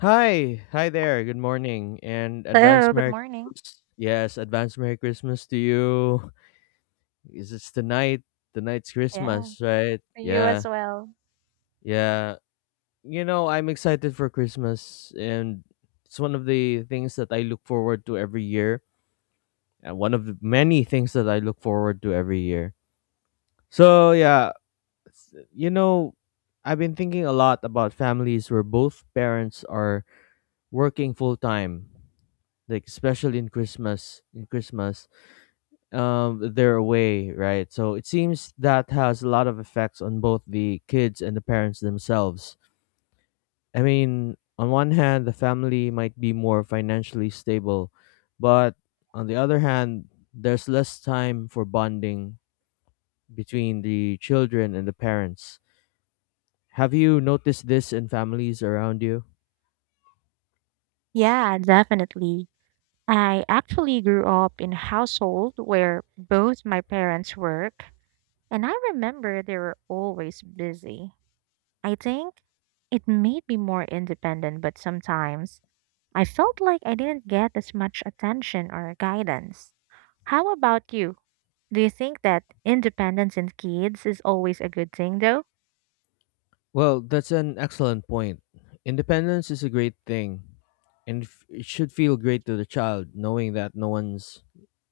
Hi, hi there. Good morning and advance Hello, good Merry morning. Christmas. Yes, advance Merry Christmas to you. Is it's tonight? Tonight's Yeah. Christmas, right? For you as Yeah, well. yeah. I'm excited for Christmas, and it's one of the things that I look forward to every year, and one of the many things that I look forward to every year. So yeah, s- you know, I've been thinking a lot about families where both parents are working full time, like especially In Christmas, they're away, right? So it seems that has a lot of effects on both the kids and the parents themselves. I mean, on one hand, the family might be more financially stable, but on the other hand, there's less time for bonding between the children and the parents. Have you noticed this in families around you? Yeah, definitely. I actually grew up in a household where both my parents work, and I remember they were always busy. I think it made me more independent, but sometimes I felt like I didn't get as much attention or guidance. How about you? Do you think that independence in kids is always a good thing, though? Well, that's an excellent point. Independence is a great thing, and it should feel great to the child knowing that no one's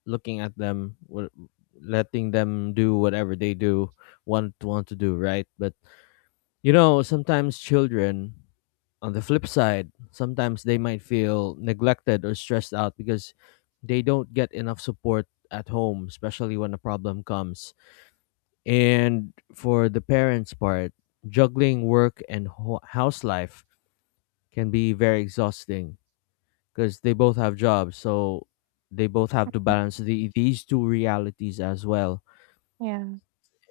looking at them, letting them do whatever they do want to do, right? But sometimes children, on the flip side, sometimes they might feel neglected or stressed out because they don't get enough support at home, especially when a problem comes. And for the parents' part, juggling work and house life can be very exhausting because they both have jobs, so they both have to balance these two realities as well. Yeah.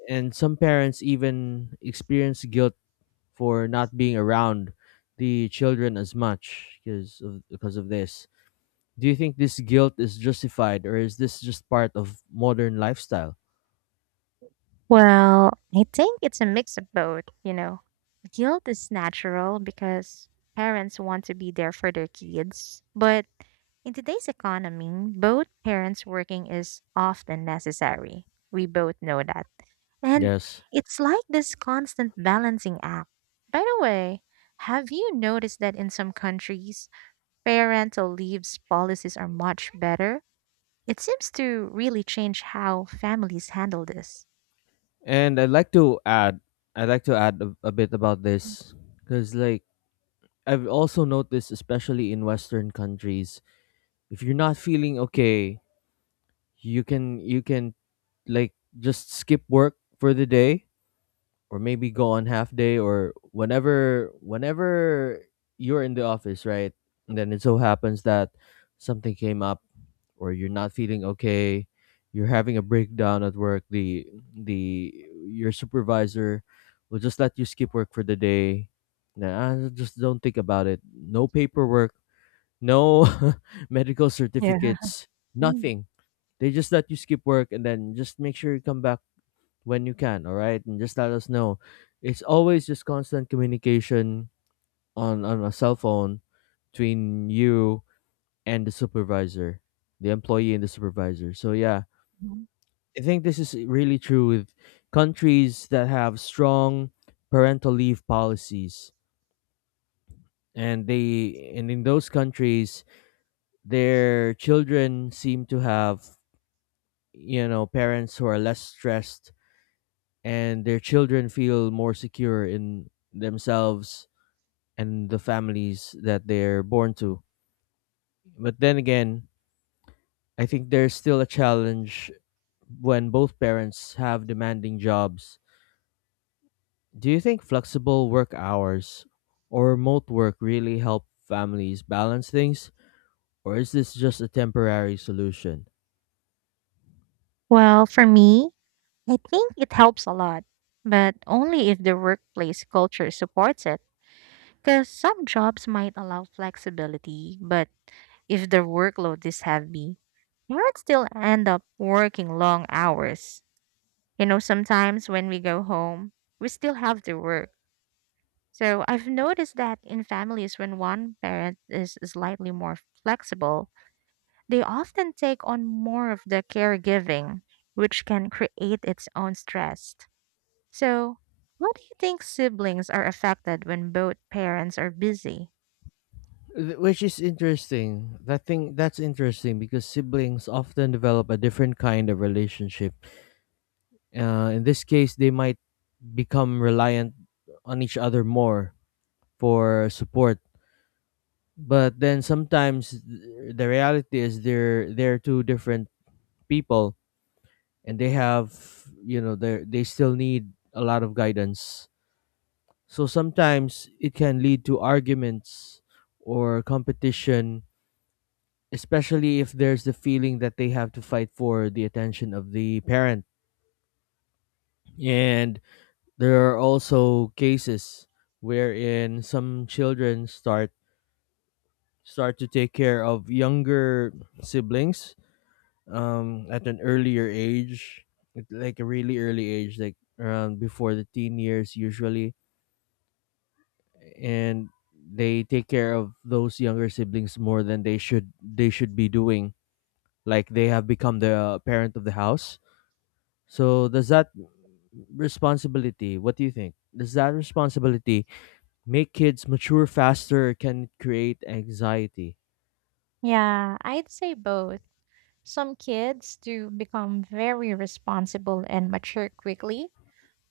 And some parents even experience guilt for not being around the children as much because of this. Do you think this guilt is justified, or is this just part of modern lifestyle? Well, I think it's a mix of both, Guilt is natural because parents want to be there for their kids. But in today's economy, both parents working is often necessary. We both know that. And Yes. it's like this constant balancing act. By the way, have you noticed that in some countries, parental leaves policies are much better? It seems to really change how families handle this. And I'd like to add a bit about this because, like, I've also noticed, especially in Western countries, if you're not feeling okay, you can like just skip work for the day, or maybe go on half day, or whenever you're in the office, right? And then it so happens that something came up, or you're not feeling okay, you're having a breakdown at work. The Your supervisor will just let you skip work for the day. Nah, I just don't think about it. No paperwork, no medical Yeah. certificates, nothing. They just let you skip work and then just make sure you come back when you can, all right? And just let us know. It's always just constant communication on a cell phone between you and the supervisor, the employee and the supervisor. So, yeah, Mhm. I think this is really true with countries that have strong parental leave policies. And they, and in those countries, their children seem to have, you know, parents who are less stressed, and their children feel more secure in themselves and the families that they're born to. But then again, I think there's still a challenge when both parents have demanding jobs. Do you think flexible work hours or remote work really help families balance things? Or is this just a temporary solution? Well, for me, I think it helps a lot, but only if the workplace culture supports it. Because some jobs might allow flexibility, but if the workload is heavy, you might still end up working long hours. You know, sometimes when we go home, we still have to work. So I've noticed that in families when one parent is slightly more flexible, they often take on more of the caregiving, which can create its own stress. So, what do you think siblings are affected when both parents are busy? Which is interesting. That's interesting because siblings often develop a different kind of relationship. In this case, they might become reliant on each other more for support, but then sometimes the reality is they're two different people, and they have, they still need a lot of guidance. So sometimes it can lead to arguments or competition, especially if there's the feeling that they have to fight for the attention of the parent. And there are also cases wherein some children start to take care of younger siblings at an earlier age, at, like, a really early age, like around before the teen years usually. And they take care of those younger siblings more than they should be doing. Like they have become the parent of the house. So does that responsibility, what do you think, does that responsibility make kids mature faster, or can it create anxiety? Yeah, I'd say both. Some kids do become very responsible and mature quickly,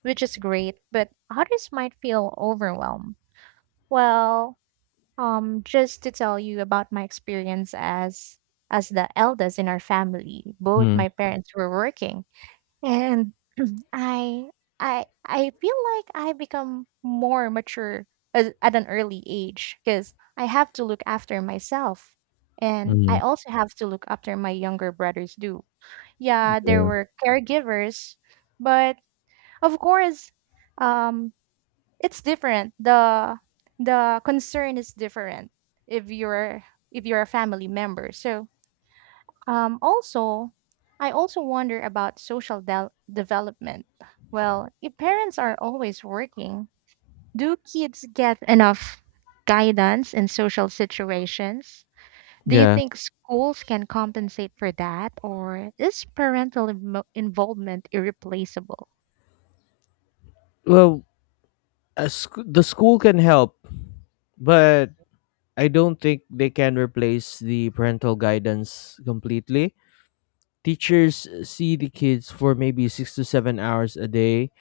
which is great, but others might feel overwhelmed. Well, just to tell you about my experience as the eldest in our family, both Hmm. my parents were working. And I I feel like I become more mature as, at an early age because I have to look after myself and Hmm. I also have to look after my younger brothers do. Yeah, there Yeah. were caregivers, but of course, um it's different. The concern is different if you're if you're a family member. So also, I also wonder about social del development. Well, if parents are always working, do kids get enough guidance in social situations? Do you Yeah. think schools can compensate for that, or is parental involvement irreplaceable? Well, the school can help, but I don't think they can replace the parental guidance completely. Teachers see the kids for maybe 6 to 7 hours a day,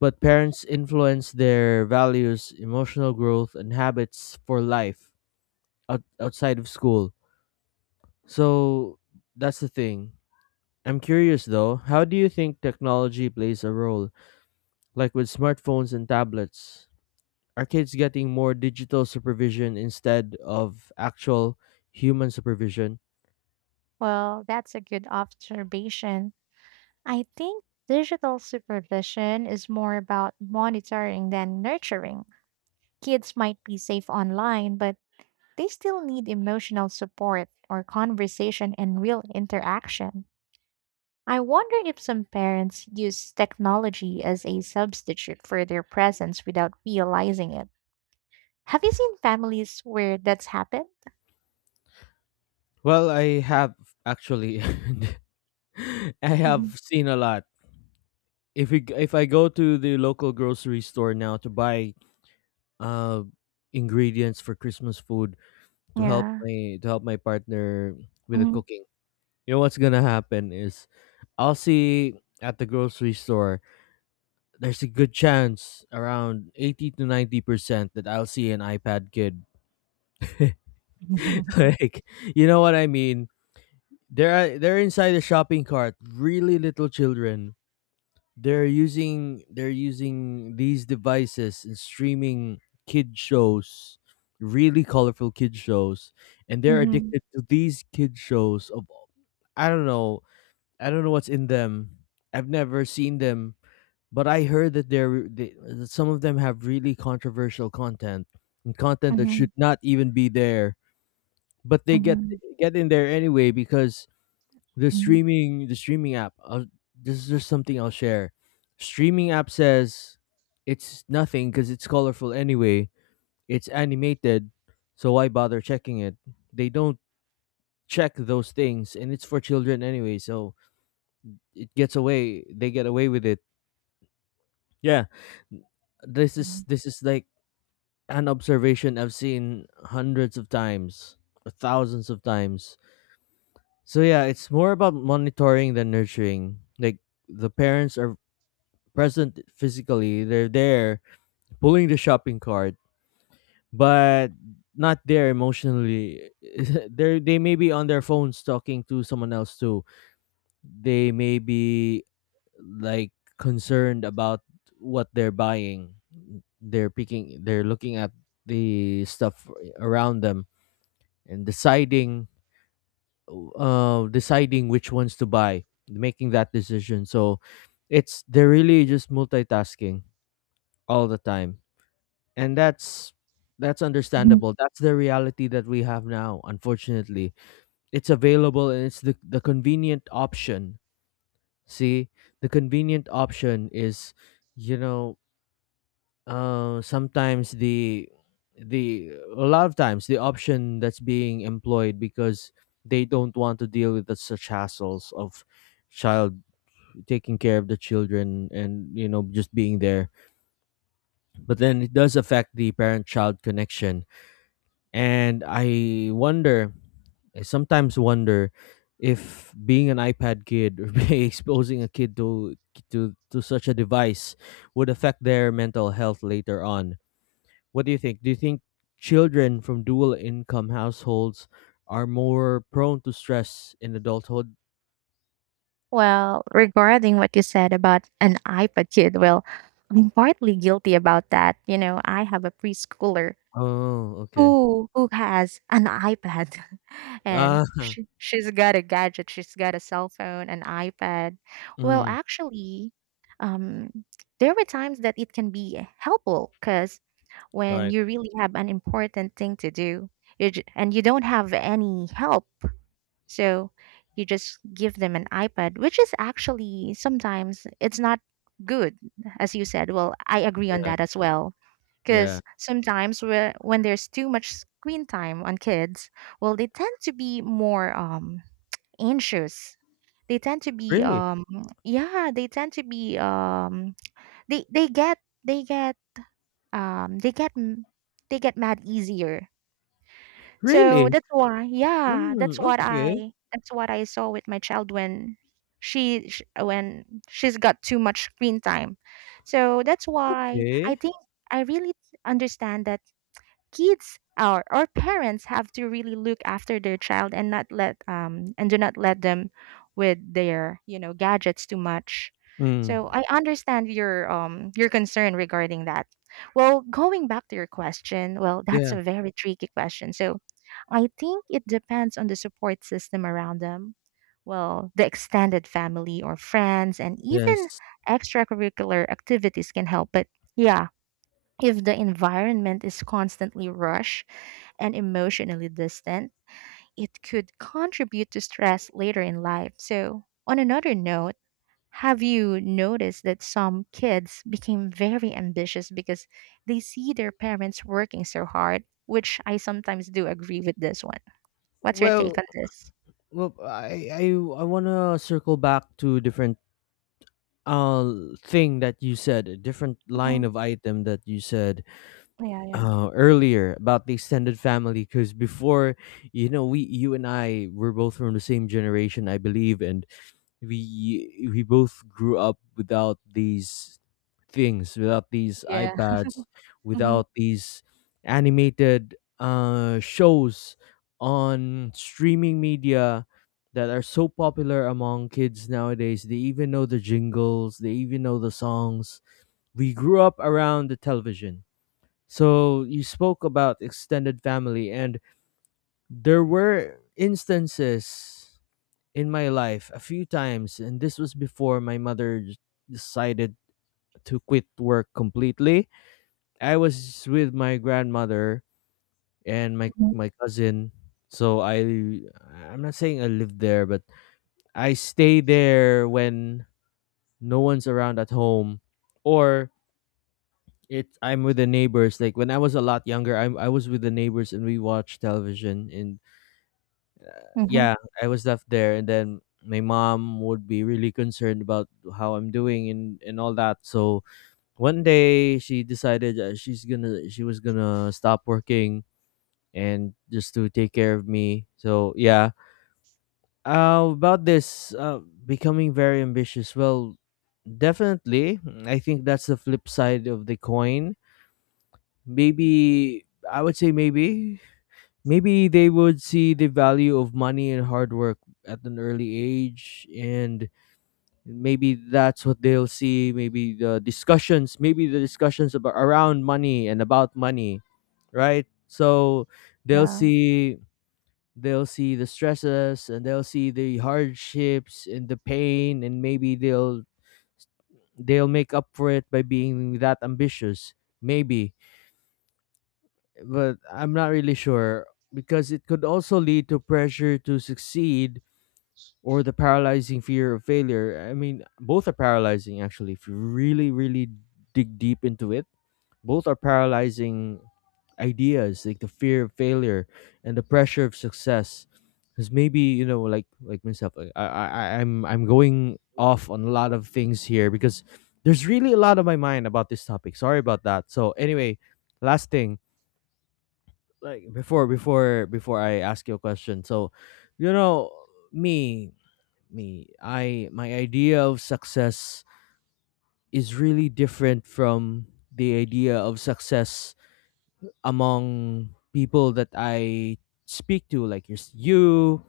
but parents influence their values, emotional growth, and habits for life outside of school. So that's the thing. I'm curious though, how do you think technology plays a role, like with smartphones and tablets? Are kids getting more digital supervision instead of actual human supervision? Well, that's a good observation. I think digital supervision is more about monitoring than nurturing. Kids might be safe online, but they still need emotional support or conversation and real interaction. I wonder if some parents use technology as a substitute for their presence without realizing it. Have you seen families where that's happened? Well, I have, actually, I Mhm. have seen a lot. If we, g- if I go to the local grocery store now to buy uh ingredients for Christmas food to help Yeah. my to help my partner with the Mhm. cooking, you know what's gonna happen is I'll see, at the grocery store, there's a good chance, around 80 to 90%, that I'll see an iPad kid. Like, you know what I mean? They're inside the shopping cart, really little children, they're using these devices and streaming kid shows, really colorful kid shows, and they're Mhm. addicted to these kid shows. Of i don't know i don't know what's in them. I've never seen them, but I heard that some of them have really controversial content, and content that should Mhm. not even be there, but they get Mhm. get in there anyway, because the Mhm. streaming the streaming app, I'll, this is just something I'll share, streaming app says it's nothing because it's colorful anyway, it's animated, so why bother checking it? They don't check those things, and it's for children anyway, so it gets away, they get away with it. Yeah, this Mhm. is, Mhm. this is like an observation I've seen hundreds of times or thousands of times. So yeah, it's more about monitoring than nurturing. Like, the parents are present physically. They're there pulling the shopping cart, but not there emotionally. They may be on their phones talking to someone else too. They may be, like, concerned about what they're buying. They're picking. They're looking at the stuff around them and deciding, deciding which ones to buy, making that decision. So it's, they're really just multitasking all the time, and that's understandable. That's the reality that we have now, unfortunately. It's available, and it's the convenient option. See, the convenient option is, you know sometimes the, a lot of times, the option that's being employed, because they don't want to deal with the such hassles of child taking care of the children and, you know, just being there. But then it does affect the parent child connection. And I sometimes wonder if being an iPad kid, or being exposing a kid to such a device would affect their mental health later on. What do you think? Do you think children from dual income households are more prone to stress in adulthood? Well, regarding what you said about an iPad kid, well, I'm partly guilty about that. You know, I have a preschooler Oh, okay. who has an iPad and Ah, she's got a gadget, she's got a cell phone, an iPad. Well, mm, actually, um, there were times that it can be helpful because when right. you really have an important thing to do, you j and you don't have any help. So you just give them an iPad, which is actually sometimes it's not good, as you said. Well, I agree on Yeah, that as well. yeah. Because sometimes when there's too much screen time on kids, well, they tend to be more anxious. They tend to be Really, yeah, they tend to be they get they get they get m- they get mad easier. So really. that's why yeah, Mm, okay, that's what I saw with my child when when she's got too much screen time. So that's why I okay. think I really understand that kids or parents have to really look after their child and not let and do not let them with their, you know, gadgets too much. Mm, So I understand your concern regarding that. Well, going back to your question, well, that's yeah. a very tricky question. So I think it depends on the support system around them. Well, the extended family or friends and even Yes. extracurricular activities can help, but yeah, if the environment is constantly rushed and emotionally distant, it could contribute to stress later in life. So, on another note, have you noticed that some kids became very ambitious because they see their parents working so hard? Which I sometimes do agree with this one. What's your Well, take on this? Well, I I I want to circle back to a different uh thing that you said, a different line Mhm. of item that you said Yeah, yeah. Earlier about the extended family, because before, you know, we you and I were both from the same generation, I believe, and we both grew up without these things, without these Yeah. ipads, Hmm. without these animated shows on streaming media that are so popular among kids nowadays. They even know the jingles, they even know the songs. We grew up around the television. So you spoke about extended family, and there were instances in my life a few times, and this was before my mother decided to quit work completely. I was with my grandmother and my cousin, so I, I'm not saying I lived there, but I stay there when no one's around at home, or it, I'm with the neighbors. Like when I was a lot younger, I was with the neighbors, and we watched television, and Hmm. yeah, I was left there, and then my mom would be really concerned about how I'm doing, and all that. So one day she decided that she was gonna stop working, and just to take care of me. So yeah, about this becoming very ambitious. Well, definitely, I think that's the flip side of the coin. Maybe I would say, maybe they would see the value of money and hard work at an early age, and maybe that's what they'll see. Maybe the discussions about around money and about money, right? So they'll Yeah. see they'll see the stresses, and they'll see the hardships and the pain, and maybe they'll make up for it by being that ambitious. Maybe, but I'm not really sure, because it could also lead to pressure to succeed, or the paralyzing fear of failure. I mean, both are paralyzing actually. If you really, really dig deep into it, both are paralyzing ideas, like the fear of failure and the pressure of success. Because maybe like myself, like, I'm going off on a lot of things here because there's really a lot on my mind about this topic. Sorry about that. So anyway, last thing, like before I ask you a question. So, you know, me me I my idea of success is really different from the idea of success among people that I speak to, like you,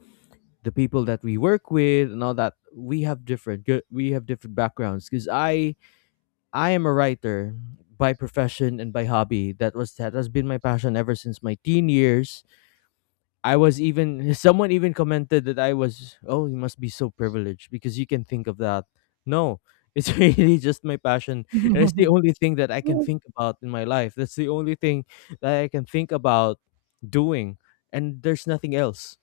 the people that we work with and all that. We have different backgrounds because I am a writer by profession and by hobby. That has been my passion ever since my teen years. I was even Someone even commented that I was, "Oh, you must be so privileged because you can think of that." No, it's really just my passion, and it's the only thing that I can think about in my life. That's the only thing that I can think about doing, and there's nothing else.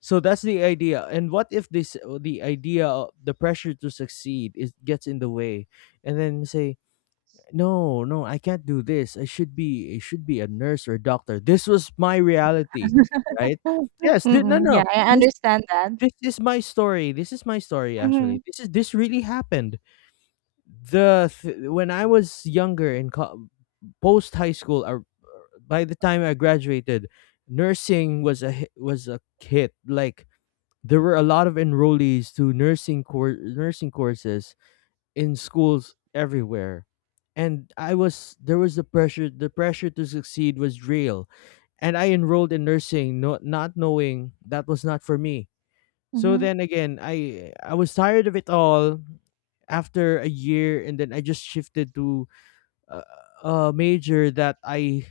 So that's the idea. And what if this the idea of the pressure to succeed is gets in the way and then say, "No, no, I can't do this. I should be, I should be a nurse or a doctor"? This was my reality, right? Yes, no, Mm-mm. no, Yeah, I this understand that. this is my story. Actually, Mm-hmm. this is this really happened. When I was younger, in post high school, by the time I graduated, nursing was a hit. Like, there were a lot of enrollees to nursing courses in schools everywhere. And I was There was the pressure to succeed was real. And I enrolled in nursing, no, not knowing that was not for me. So Mm-hmm. then again, I was tired of it all after a year, and then I just shifted to a, a major that I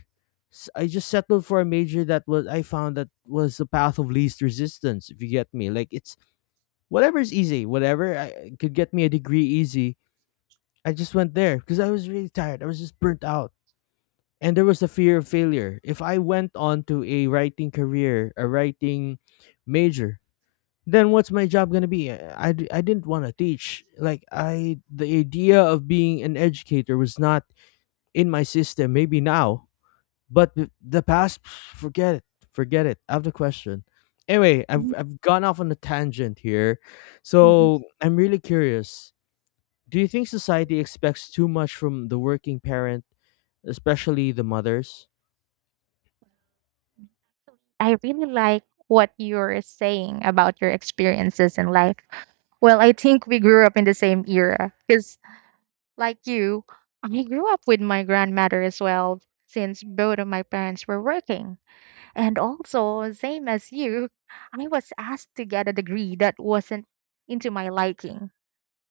s- I just settled for. A major that was I found that was the path of least resistance, if you get me. Like, it's whatever is easy, whatever I could get me a degree easy, I just went there because I was really tired. I was just burnt out. And there was a fear of failure. If I went on to a writing career, a writing major, then what's my job going to be? I didn't want to teach. Like I the idea of being an educator was not in my system. Maybe now, but the past, forget it. Forget it. Out of the question. Anyway, I've gone off on a tangent here. So, I'm really curious, do you think society expects too much from the working parent, especially the mothers? I really like what you're saying about your experiences in life. Well, I think we grew up in the same era because, like you, I grew up with my grandmother as well, since both of my parents were working. And also, same as you, I was asked to get a degree that wasn't into my liking.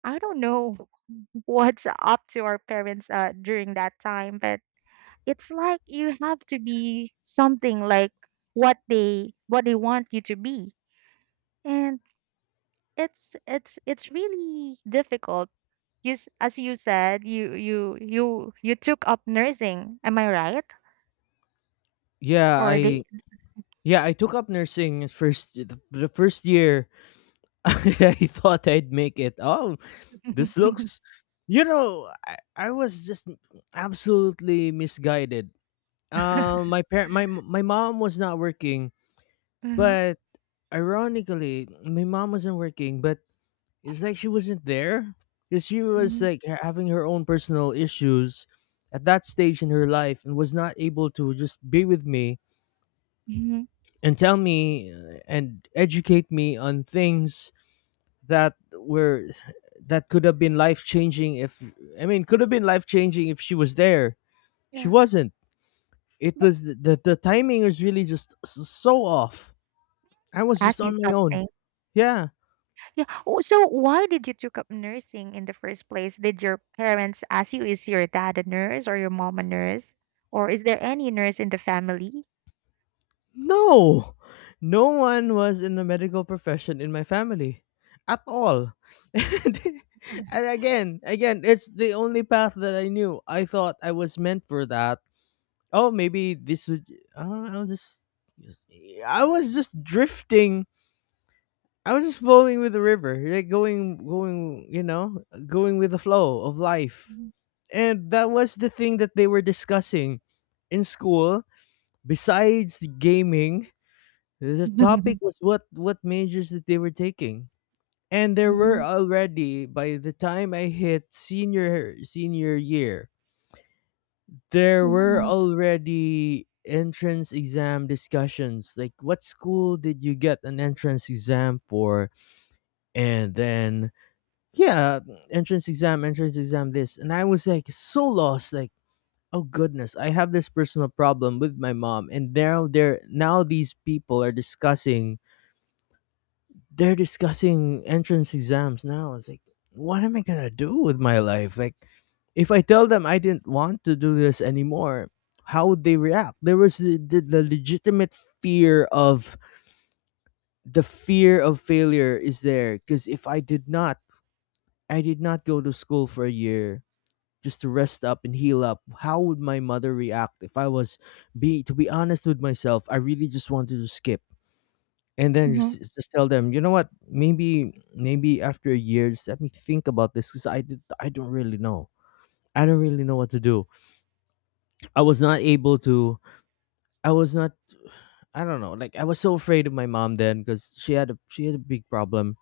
I don't know what's up to our parents during that time, but it's like you have to be something like what they want you to be. And it's it's really difficult. As you said, you took up nursing, am I right? Yeah, Or they I yeah, I took up nursing at first, the first year. I thought I'd make it. Oh, this looks I was just absolutely misguided. My parent my my mom was not working, Mhm. but, ironically, my mom wasn't working, but it's like she wasn't there because she was mhm, like having her own personal issues at that stage in her life, and was not able to just be with me mhm. and tell me, and educate me on things that were, that could have been life changing if I mean could have been life changing if she was there. She Yeah, wasn't. It but was the timing was really just so off. I was just ask you on my own. something. Yeah. Yeah. Oh, so why did you took up nursing in the first place? Did your parents ask you? Is your dad a nurse or your mom a nurse or is there any nurse in the family? No, no one was in the medical profession in my family at all. And again, it's the only path that I knew. I thought I was meant for that. Oh, maybe this would. I don't know. Just, I was just drifting. I was just flowing with the river, like going, going, going with the flow of life. And that was the thing that they were discussing in school. Besides gaming, the Mhm. topic was what majors that they were taking. And there were already By the time I hit senior year, there were Ja. already entrance exam discussions. Like, what school did you get an entrance exam for? And then, yeah, entrance exam this. And I was like so lost, like, oh goodness, I have this personal problem with my mom, and now they're now these people are discussing entrance exams now. It's like, what am I gonna do with my life? Like, if I tell them I didn't want to do this anymore, how would they react? There was the legitimate fear of the fear of failure is there, because if I did not, I did not go to school for a year just to rest up and heal up. How would my mother react if I was, be to be honest with myself? I really just wanted to skip and then just Mhm. just tell them, you know what, maybe after a year, just let me think about this, because I don't really know. I don't really know what to do. I was not able to I was not I don't know, like, I was so afraid of my mom then because she had a big problem.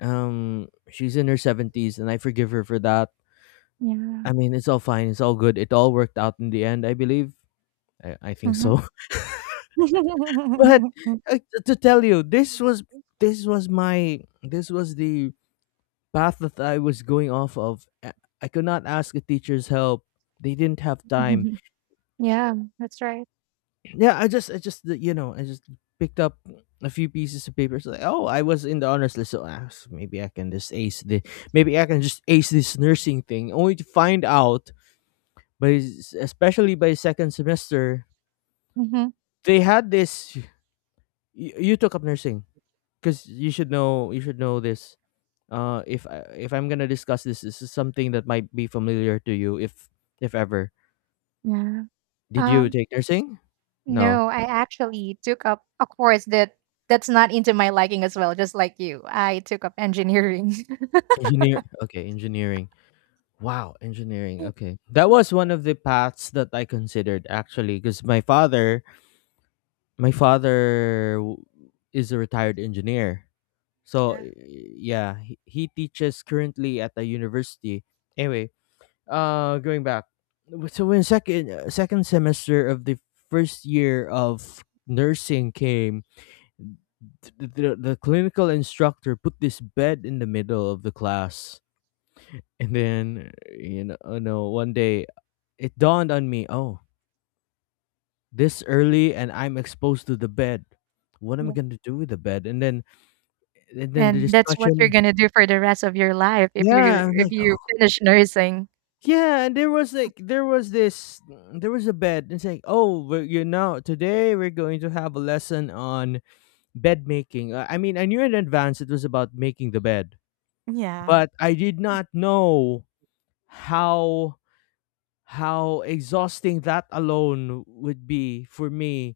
She's in her 70s, and I forgive her for that. Yeah. I mean, it's all fine, it's all good, it all worked out in the end, I believe. I think Mhm. so. But to tell you, this was the path that I was going off of. I could not ask a teacher's help. They didn't have time. Mhm. Yeah, that's right. Yeah, I just picked up a few pieces of paper. It's like, oh, I was in the honors list, so maybe I can just ace this nursing thing. Only to find out, but, especially by second semester, Mhm. they had this. You took up nursing because you should know. You should know this. If I, if I'm gonna discuss this, this is something that might be familiar to you, if ever. Yeah. Did you Um, take nursing? No. no, I actually took up a course that that's not into my liking as well, just like you. I took up engineering. Engineer. Okay, engineering. Wow, engineering. Okay. That was one of the paths that I considered actually, because my father, my father w- is a retired engineer. So, Yeah. Yeah, he teaches currently at a university. Anyway, going back. So when second semester of the first year of nursing came, the clinical instructor put this bed in the middle of the class, and then, one day it dawned on me, oh, this early and I'm exposed to the bed, what am I Yeah. going to do with the bed? And then, the And that's what you're discussion, gonna do for the rest of your life yeah. I'm if like you finish nursing. yeah, and there was a bed, and it's like, oh, we're, you know today we're going to have a lesson on bed making. I mean, I knew in advance it was about making the bed, Yeah. but I did not know how exhausting that alone would be for me,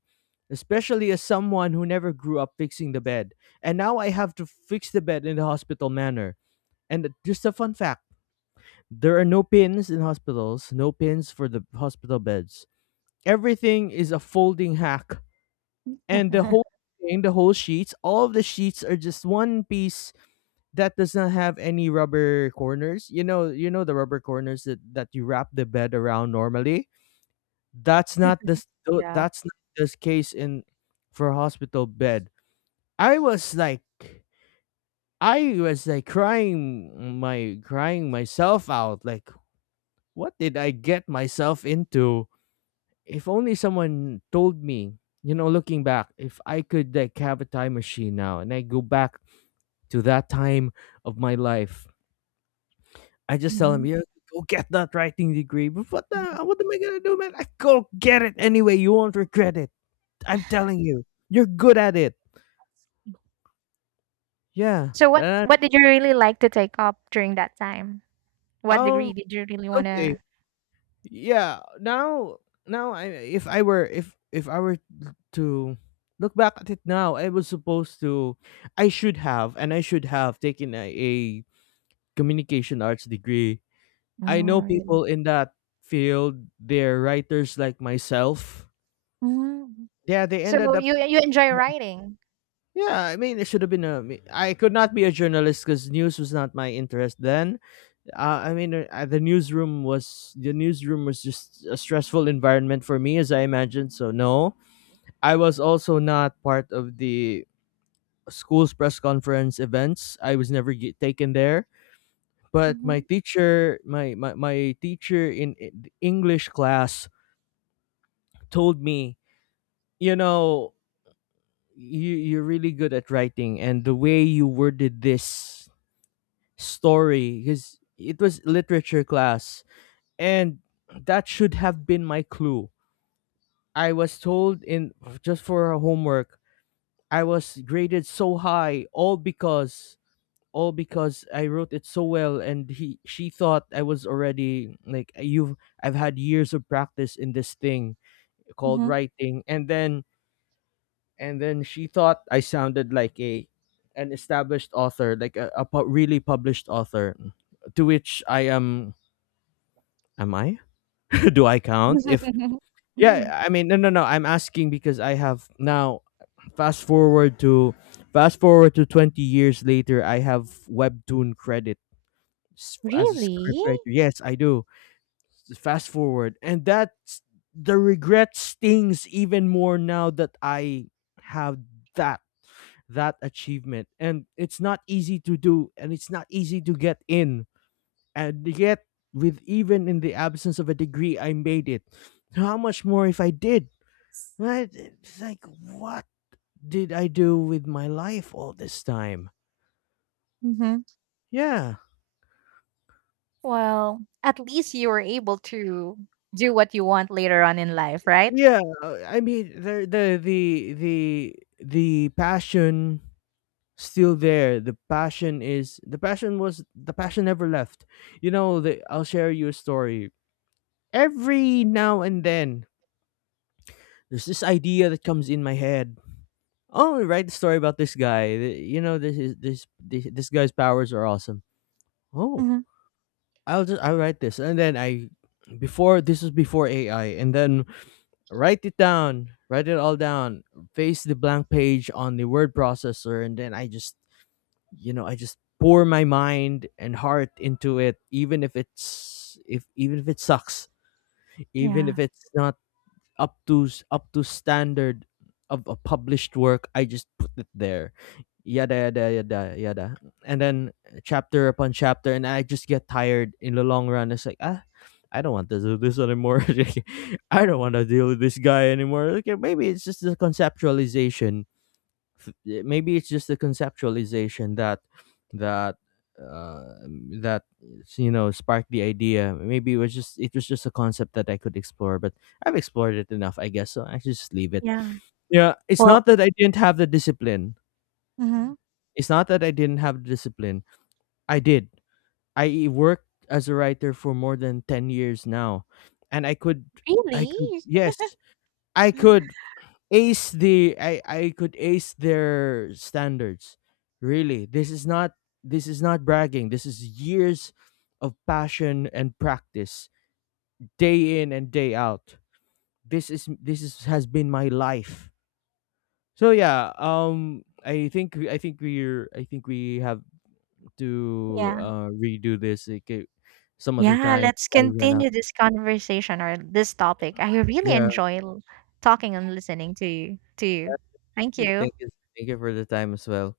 especially as someone who never grew up fixing the bed. And now I have to fix the bed in the hospital manner. And just a fun fact, there are no pins in hospitals, no pins for the hospital beds. Everything is a folding hack. And the whole sheets, all of the sheets, are just one piece that does not have any rubber corners. You know the rubber corners that you wrap the bed around normally. That's not this. Yeah. That's not this case in for hospital bed. I was like, crying myself out. Like, what did I get myself into? If only someone told me. You know, looking back, if I could like have a time machine now and I go back to that time of my life, I just tell him, Mhm. yeah, go get that writing degree. But Mhm. What am I gonna do, man? I go get it anyway. You won't regret it. I'm telling you. You're good at it. Yeah. So what That, what did you really like to take up during that time? What um degree did you really okay. wanna— Yeah. Now, I if I were to look back at it now, I was supposed to I should have taken a communication arts degree. I know Oh, really? people in that field, they're writers like myself. Mhm. Yeah, they So ended up you enjoy writing? yeah, I mean, it should have been a. I could not be a journalist because news was not my interest then. I mean, the newsroom was just a stressful environment for me, as I imagine. So no, I was also not part of the school's press conference events. I was never taken there. But Mhm, my teacher in English class told me, you know, you're really good at writing, and the way you worded this story, because it was literature class, and that should have been my clue. I was told in just for our homework, I was graded so high, all because I wrote it so well, and he she thought I was already like, you've I've had years of practice in this thing called mhm. writing, and then she thought I sounded like a an established author, like a really published author. To which I am I? Do I count? If Mm. Yeah, I mean, no, no, no, I'm asking because I have now fast forward to fast forward to 20 years later, I have webtoon credit as a Really? scriptwriter. Yes, I do. Fast forward, and that's the regret stings even more now that I have that that achievement, and it's not easy to do, and it's not easy to get in. And yet, with even in the absence of a degree, I made it. How much more if I did? Right? It's like, what did I do with my life all this time? Mhm. Yeah. Well, at least you were able to do what you want later on in life, right? Yeah. I mean, the passion still there. The passion never left. I'll share you a story. Every now and then there's this idea that comes in my head. Oh, write the story about this guy. Th- You know, this is this this, this guy's powers are awesome. Oh, Mhm, I'll write this, and then, I before this was before AI, and then write it down, write it all down, face the blank page on the word processor, and then I just pour my mind and heart into it, even if it's if even if it sucks, even yeah. if it's not up to standard of a published work. I just put it there. Yada yada yada yada. And then chapter upon chapter, and I just get tired in the long run. It's like, ah, I don't want to do this anymore. I don't want to deal with this guy anymore. Okay, maybe it's just the conceptualization. Yeah, maybe it's just the conceptualization that that uh that sparked the idea. Maybe it was just a concept that I could explore, but I've explored it enough, I guess, so I should just leave it. Yeah. Yeah, it's Well. not that I didn't have the discipline. Mhm. It's not that I didn't have the discipline. I did. I worked as a writer for more than 10 years now, and i could i Really? could yes, i could I could ace their standards. Really, this is not bragging. This is years of passion and practice, day in and day out. This is has been my life. So yeah, I think we have to Yeah. Redo this, like, some other Yeah, time. let's I ran out. continue this conversation or this topic. I really Yeah. enjoy l talking and listening to you to you. Thank you. Thank you. Thank you for the time as well.